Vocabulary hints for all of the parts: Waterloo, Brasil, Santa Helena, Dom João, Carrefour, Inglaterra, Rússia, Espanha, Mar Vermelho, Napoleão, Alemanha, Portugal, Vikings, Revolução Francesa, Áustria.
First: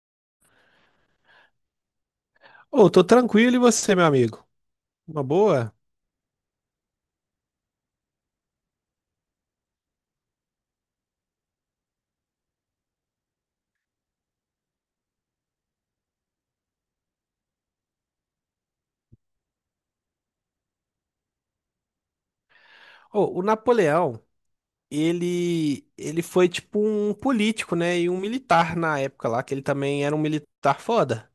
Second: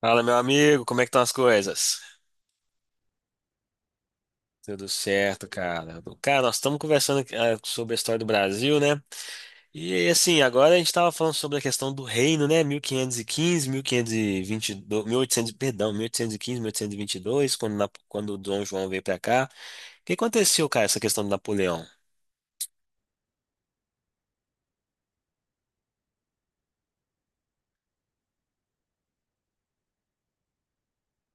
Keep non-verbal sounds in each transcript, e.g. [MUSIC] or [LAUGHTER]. Fala, meu amigo, como é que estão as coisas? Ô, tô tranquilo e você, meu amigo? Tudo Uma certo, boa? cara. Cara, nós estamos conversando aqui, sobre a história do Brasil, né? E assim, agora a gente estava falando sobre a questão do reino, né? Mil quinhentos e quinze, mil quinhentos e vinte e quinze, 1515, 1522, oitocentos, perdão, mil oitocentos e quinze, 1815, e 1822, quando quando o Dom João veio para cá. O que aconteceu, cara, essa questão do Napoleão? Ô, o Napoleão, ele foi tipo um político, né, e um militar na época lá, que ele também era um militar foda.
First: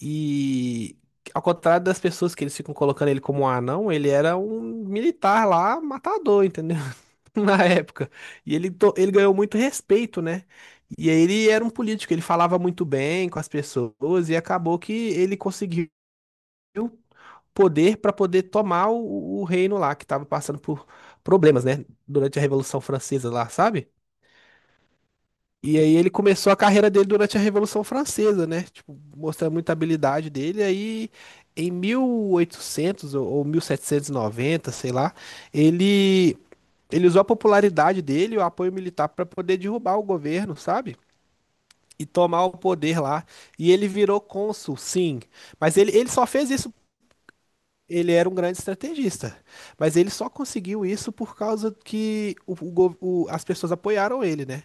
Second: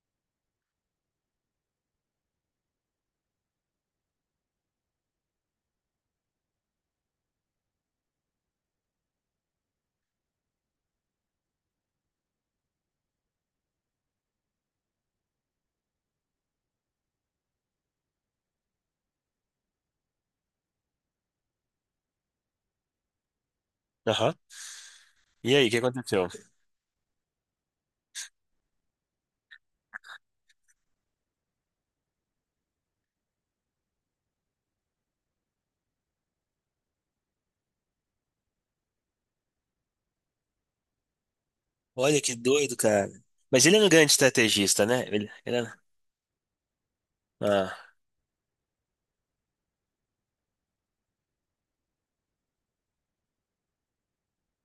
E ao contrário das pessoas que eles ficam colocando ele como um anão, ele era um militar lá, matador, entendeu? [LAUGHS] Na época. E ele ganhou muito respeito, né? E aí ele era um político, ele falava muito bem com as pessoas e acabou que ele conseguiu poder para poder tomar o reino lá, que estava passando por problemas, né? Durante a Revolução Francesa lá, sabe? Aham. E aí, o que E aí ele aconteceu? começou a carreira dele durante a Revolução Francesa, né? Tipo, mostrando muita habilidade dele. Aí em 1800 ou 1790, sei lá, ele ele usou a popularidade dele e o apoio militar para poder derrubar o governo, sabe? E Olha que tomar o doido, poder cara. lá. Mas E ele era ele um grande virou cônsul, estrategista, né? sim. Ele Mas era... ele só fez isso. Ah, Ele era um grande estrategista, mas ele só conseguiu isso por causa que as pessoas apoiaram ele, né?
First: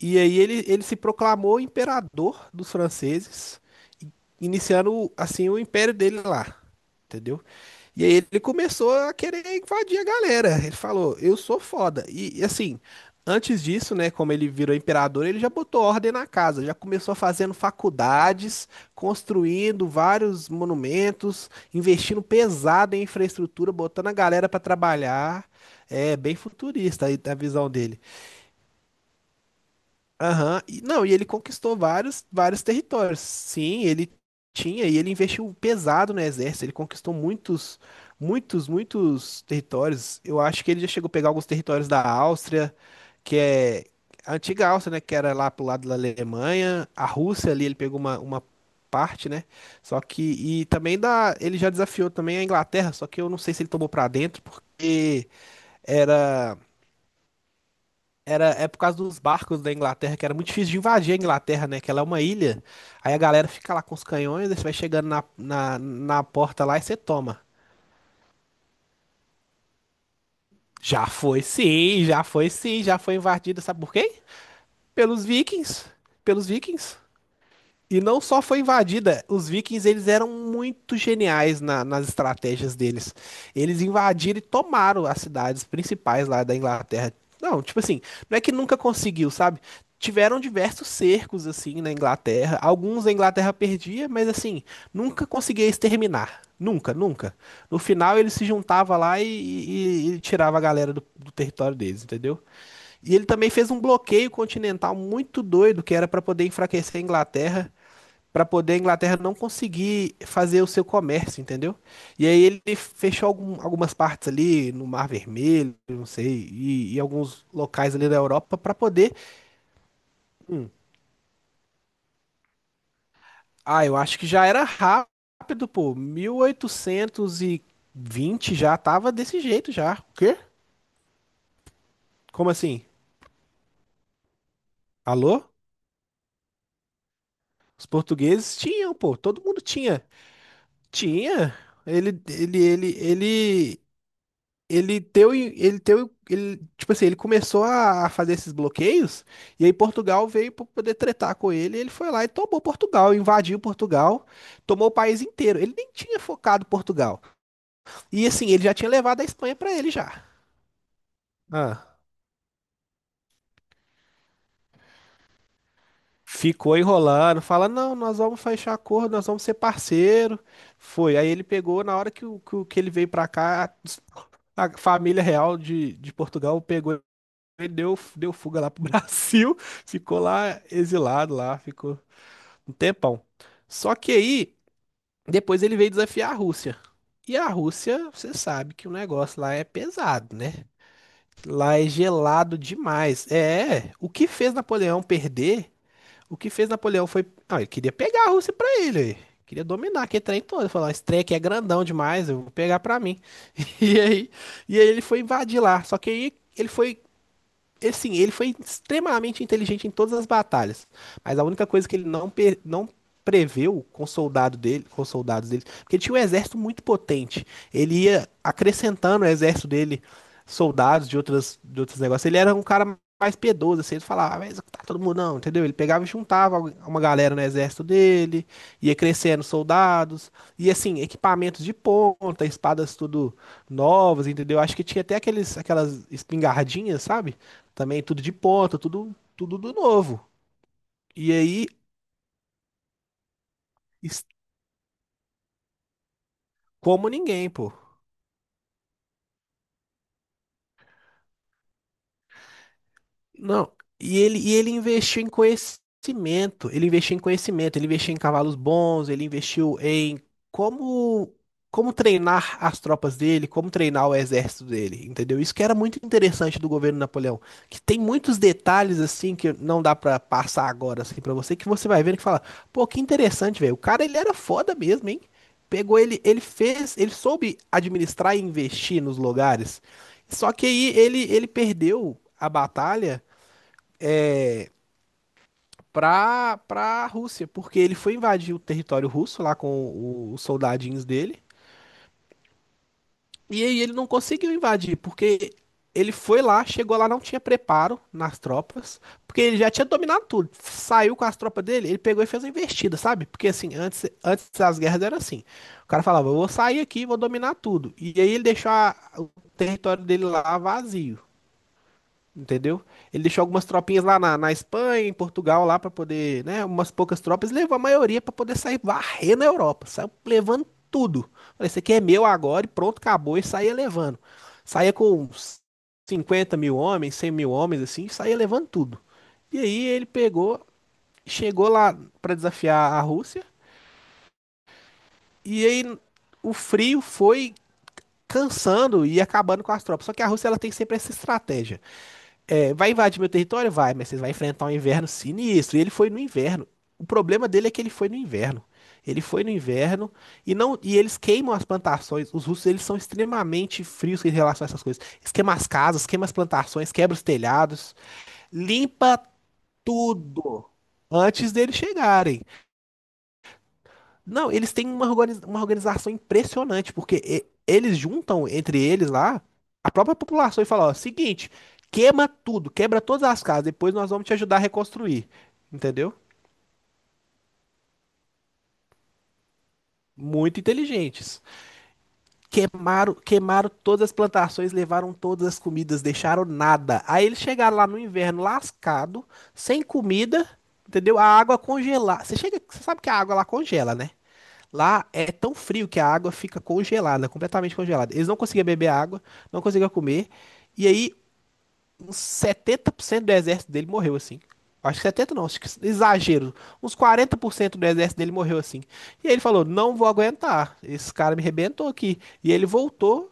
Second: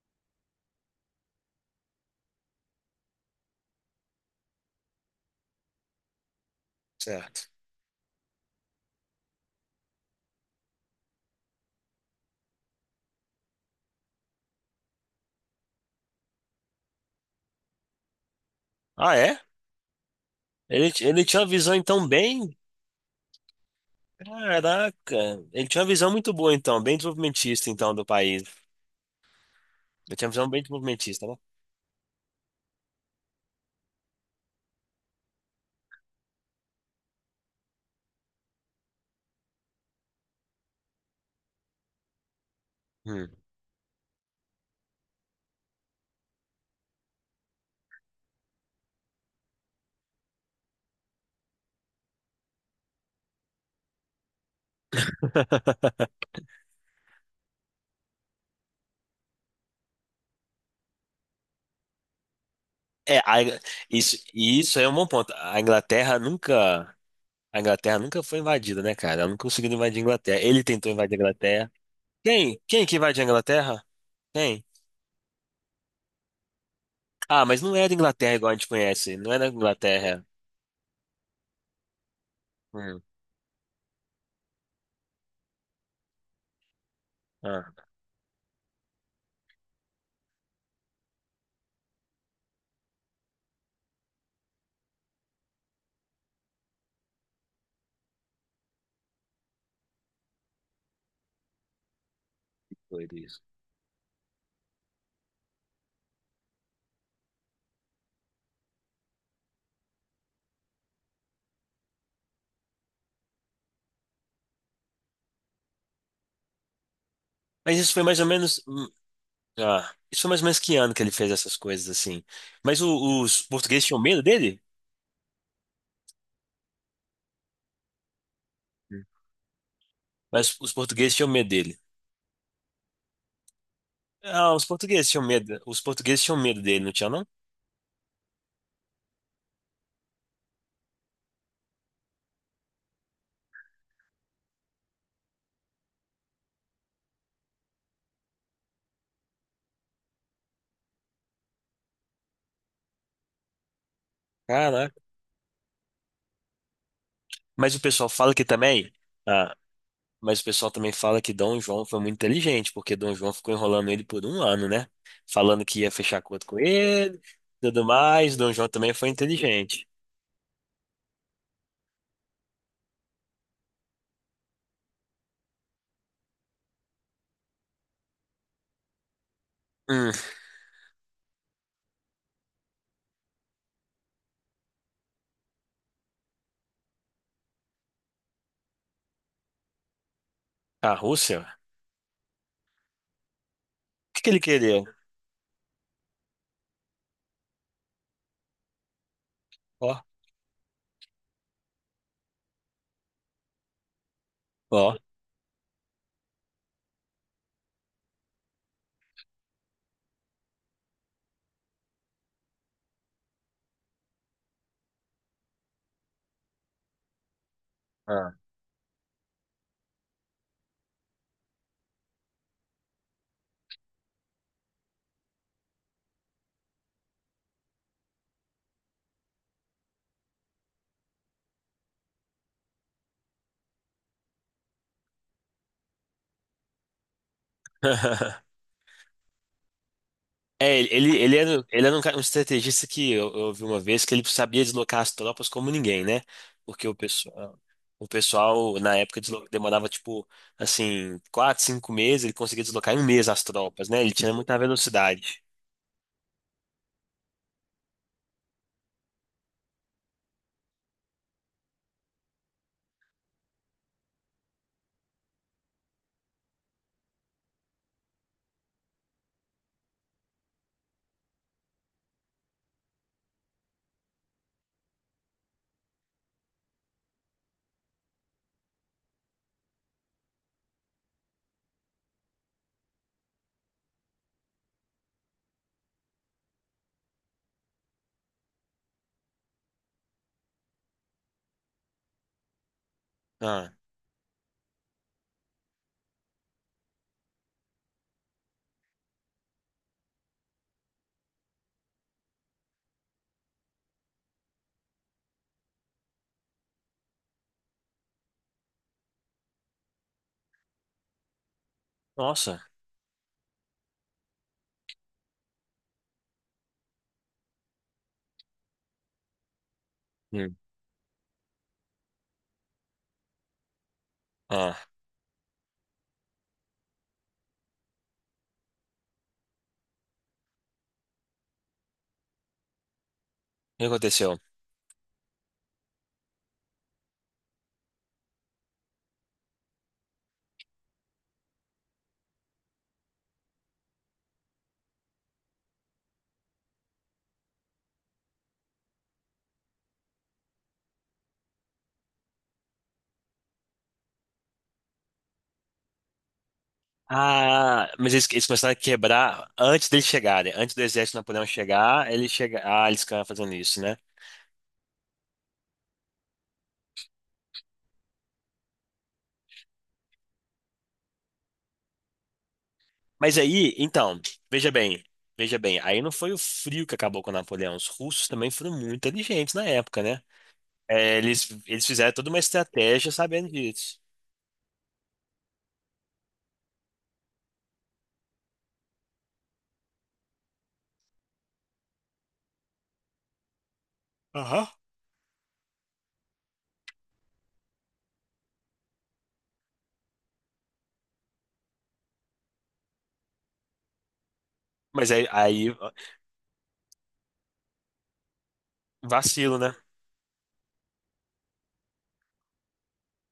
E aí ele se proclamou imperador dos franceses, i- iniciando assim o império dele lá, entendeu? certo. E aí ele começou a querer invadir a galera. Ele falou: "Eu sou foda". Assim, antes disso, né, como ele virou imperador, ele já botou ordem na casa, já começou fazendo faculdades, Ah, é? construindo vários Ele tinha uma monumentos, visão então investindo bem. pesado em infraestrutura, botando a galera pra Caraca, trabalhar. ele tinha uma visão É muito bem boa então, bem futurista aí a desenvolvimentista visão então dele. do país. Ele tinha uma visão bem Aham, não, e ele desenvolvimentista, né? conquistou vários territórios. Sim, ele tinha e ele investiu pesado no exército. Ele conquistou muitos territórios. Eu acho que ele já chegou a pegar alguns territórios da Áustria, Hum. que é a antiga Áustria, né? Que era lá pro lado da Alemanha. A Rússia ali, ele pegou uma parte, né? Só que. E também da. Ele já desafiou também a Inglaterra, só que eu não sei se ele tomou pra dentro, porque [LAUGHS] era. Era, é por causa dos barcos da Inglaterra, que era muito difícil de invadir a Inglaterra, né? Que ela é uma ilha. Aí a É, galera fica lá com os isso, canhões, aí e você vai isso é um bom chegando na, ponto. A na, Inglaterra na porta lá e nunca, você toma. a Inglaterra nunca foi invadida, né, cara? Ela não conseguiu invadir a Inglaterra. Ele tentou invadir a Inglaterra. Quem? Quem que Já foi invadiu a invadida, sabe Inglaterra? por quê? Quem? Pelos vikings. Pelos vikings. Ah, mas não era E não Inglaterra só igual a foi gente conhece. invadida, Não era os vikings eles Inglaterra. eram muito geniais nas estratégias Hum. deles. Eles invadiram e tomaram as cidades principais lá da Inglaterra. Não, Ah, tipo assim, não é que nunca conseguiu, sabe? Tiveram diversos cercos assim na Inglaterra. Alguns a Inglaterra perdia, mas assim, nunca conseguia exterminar. Nunca, nunca. No final ele se juntava lá e tirava a galera do território deles, entendeu? E doido ele isso. também fez um bloqueio continental muito doido, que era para poder enfraquecer a Inglaterra. Pra poder a Inglaterra não conseguir fazer o seu comércio, entendeu? E aí ele fechou algumas partes ali no Mar Vermelho, não sei, e alguns Mas isso locais foi ali da mais ou Europa menos, pra poder. ah, isso foi mais ou menos que ano que ele fez essas coisas assim. Mas os Ah, portugueses eu tinham acho medo que já dele? era rápido, pô. 1820 já Hum. tava desse jeito já. O quê? Mas os portugueses tinham medo dele. Como assim? Ah, os portugueses tinham Alô? medo. Os portugueses tinham medo dele, não tinha não? Os portugueses tinham, pô. Todo mundo tinha. Tinha. Ele, ele, ele, ele Ele teu, ele teu, ele, tipo assim, ele começou a fazer esses bloqueios, e aí Portugal veio para poder tretar com ele, e ele foi lá e tomou Portugal, invadiu Portugal, tomou o Caraca. país inteiro. Ele nem tinha focado Portugal. Mas o pessoal E fala que assim, ele já tinha também. levado a Espanha Ah, para ele já. mas o pessoal também fala que Dom João Ah, foi muito inteligente, porque Dom João ficou enrolando ele por um ano, né? Falando que ia fechar acordo com ficou ele, enrolando, fala tudo não, nós mais. vamos Dom João fechar também foi acordo, nós vamos ser inteligente. parceiro. Foi. Aí ele pegou, na hora que ele veio para cá, a família real de Portugal pegou. Ele deu fuga lá pro Brasil, [LAUGHS] Hum, ficou lá exilado lá, ficou um tempão. Só que aí, depois ele veio desafiar a Rússia. E a Rússia, você sabe que o negócio lá é pesado, né? a Rússia? O Lá é gelado demais. É, que que ele queria? O que fez Napoleão foi. Ah, ele queria pegar a Rússia pra ele. Aí. Queria Ó, dominar aquele trem todo. Falar, esse trem aqui é grandão demais, eu vou pegar pra mim. [LAUGHS] E aí, e aí, ó. ele foi invadir lá. Só que aí ele foi assim, ele foi extremamente inteligente em todas as batalhas, mas a única coisa que ele não, pe- não preveu com os soldados dele, porque ele tinha um exército muito potente. Ele ia Ah. acrescentando o exército dele soldados de outros negócios. Ele era um cara mais piedoso, assim, ele falava, "Ah, vai executar todo mundo não, entendeu? Ele pegava e juntava uma galera no exército dele, ia crescendo soldados, e assim, equipamentos de ponta, espadas tudo novas, entendeu? Acho que tinha até aqueles aquelas espingardinhas, sabe? Também tudo de [LAUGHS] ponta, tudo do novo. É, ele, E ele, aí, era, ele era um, cara- um estrategista que eu vi uma vez que es- ele sabia deslocar as tropas como ninguém, né? Porque o como ninguém, pessoal, pô. o pessoal na época demorava tipo assim 4, 5 meses, ele conseguia deslocar em um mês as Não, tropas, né? Ele tinha e muita ele investiu em velocidade. conhecimento, ele investiu em conhecimento, ele investiu em cavalos bons, ele investiu em como, como treinar as tropas dele, como treinar o exército dele, entendeu? Isso que era muito interessante do governo Napoleão, que tem muitos detalhes assim que não dá pra passar agora assim para você, que você vai vendo que fala, pô, que interessante, velho. O cara ele era foda mesmo, hein? Pegou ele, ele fez, ele soube administrar e investir nos lugares. Só que aí ele perdeu a batalha pra Rússia, porque ele foi invadir o território russo lá com os soldadinhos dele. E Ah, aí ele não conseguiu invadir, porque ele foi lá, chegou lá, não tinha preparo nas tropas, porque ele já tinha dominado tudo. Saiu com as tropas dele, ele pegou e fez uma investida, sabe? Porque assim, antes das guerras era assim. O cara falava, eu vou sair aqui, vou dominar tudo. E aí ele deixou o território dele lá vazio. nossa. Entendeu? Ele deixou algumas tropinhas lá na Espanha, em Portugal, lá pra poder, né? Umas poucas tropas, levou a maioria pra poder sair varrendo na Europa. Saiu Hum. levando tudo. Falei, isso aqui é meu agora e pronto, acabou. E saía levando. Ah, Saía com uns 50 mil homens, 100 mil homens, assim, saía levando tudo. E aí ele pegou, chegou lá pra desafiar a Rússia. o que aconteceu? E aí o frio foi cansando e acabando com as tropas. Só que a Rússia ela tem sempre essa estratégia. É, vai invadir meu território? Vai, mas vocês vão enfrentar um inverno sinistro. E ele foi no inverno. O problema dele é que ele foi no inverno. Ele foi no inverno e não e eles queimam as plantações. Os russos eles são extremamente frios em relação a essas coisas. Eles queimam as casas, queimam as plantações, quebra os Ah, telhados, mas eles começaram a limpa quebrar antes deles chegarem, tudo antes do exército de Napoleão antes deles chegar, ele chegarem. chega, eles ficaram fazendo isso, né? Não, eles têm uma uma organização impressionante, porque eles juntam entre eles lá a própria população e falam, ó, seguinte, queima tudo, quebra todas Mas as casas, aí, depois nós então, vamos te ajudar a veja bem, reconstruir. veja bem, aí não Entendeu? foi o frio que acabou com Napoleão. Os russos também foram muito inteligentes na época, né? Muito É, inteligentes. eles fizeram toda uma estratégia sabendo Queimaram disso. todas as plantações, levaram todas as comidas, deixaram nada. Aí eles chegaram lá no inverno lascado, sem comida, entendeu? A água congelar. Você chega, você sabe que a água lá congela, né? Aham. Lá é tão frio que a água fica congelada, completamente congelada. Eles não conseguiam beber água, não conseguiam comer. E aí, uns 70% do exército dele morreu assim. Acho que Mas aí, 70 não, acho que aí exagero. Uns 40% do exército dele morreu assim. E aí ele vacilo, falou: né? não vou aguentar, esse cara me rebentou aqui. E ele voltou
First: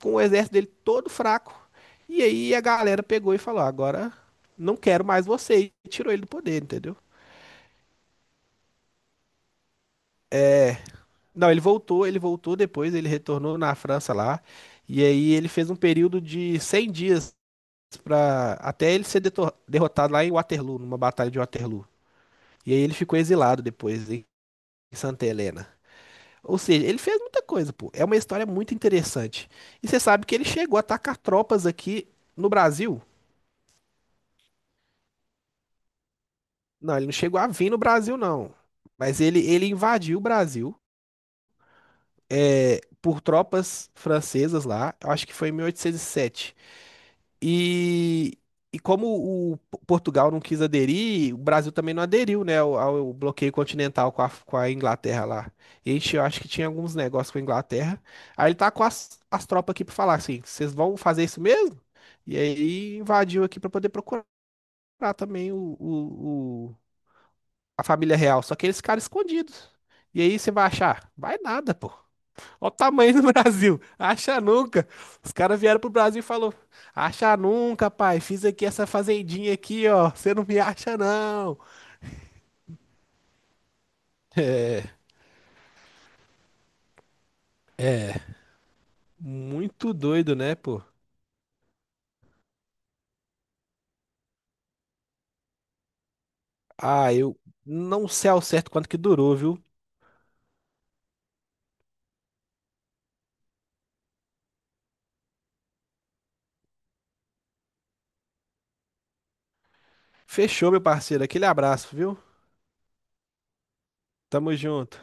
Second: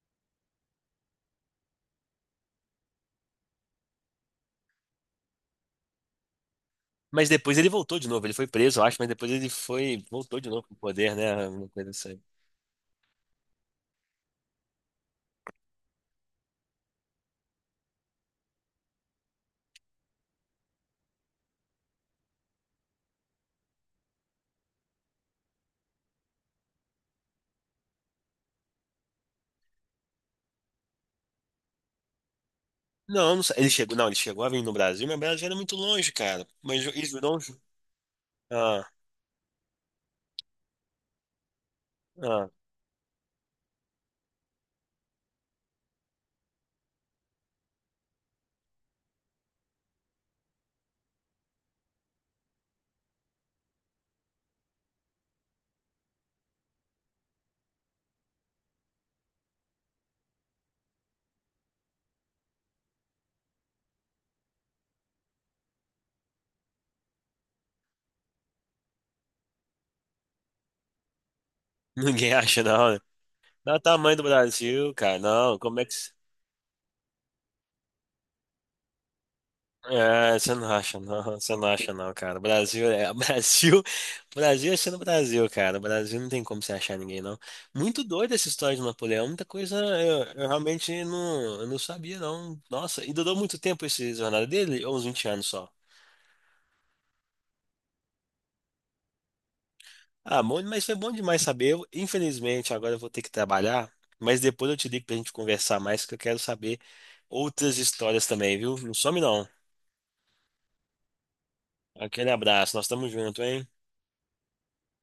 com o exército dele todo fraco. E aí a galera pegou e falou: agora não quero mais você. E tirou ele do poder, entendeu? Mas depois ele voltou de novo, ele foi preso, eu acho, mas depois ele foi, voltou de novo pro poder, né? Não, Uma coisa ele assim. voltou depois, ele retornou na França lá, e aí ele fez um período de 100 dias para até ele ser derrotado lá em Waterloo, numa batalha de Waterloo. E aí ele ficou exilado depois em Santa Helena. Ou seja, ele fez muita coisa, pô. É uma história muito interessante. E você sabe que ele chegou a atacar tropas aqui no Brasil? Não, não sei. Ele chegou, não, ele chegou a vir no Brasil, mas o Brasil era muito longe, cara. Mas Não, ele eles não não. chegou a vir no Brasil, não. Ah, Mas ele invadiu o Brasil ah, é, por tropas francesas lá, eu acho que foi em 1807. E, e como o Portugal não quis aderir, o Brasil também não aderiu, né, ao bloqueio continental com a Inglaterra lá. E a gente, eu acho que tinha alguns negócios com a Inglaterra. Aí ele tá com as, as tropas aqui pra falar assim: vocês vão fazer isso mesmo? E aí invadiu aqui pra poder procurar também a família real. Só que eles ficaram escondidos. E aí você vai achar? Vai nada, pô. Ninguém [LAUGHS] acha, Olha o não, né? tamanho do [LAUGHS] Dá o Brasil. tamanho do Acha nunca. Brasil, cara. Os Não, caras vieram como é pro que. Brasil e falou: acha nunca, pai. Fiz aqui essa fazendinha aqui, ó. Você É, não você me não acha, acha não, você não. não acha não, cara. Brasil é [LAUGHS] Brasil, Brasil é sendo Brasil, cara. Brasil não tem como você achar ninguém não. Muito doida essa história de Napoleão, muita coisa Muito eu, doido, eu né, pô? realmente não, eu não sabia não. Nossa, e durou muito tempo esse jornada dele, ou uns 20 anos só. Ah, eu não sei ao certo quanto que durou, viu? Ah, bom, mas foi bom demais saber. Infelizmente, agora eu vou ter que trabalhar, mas depois eu te ligo pra gente conversar mais, que eu quero saber outras histórias também, viu? Não some não. Fechou, meu parceiro. Aquele abraço, viu? Aquele abraço, nós estamos juntos, hein? Tamo junto.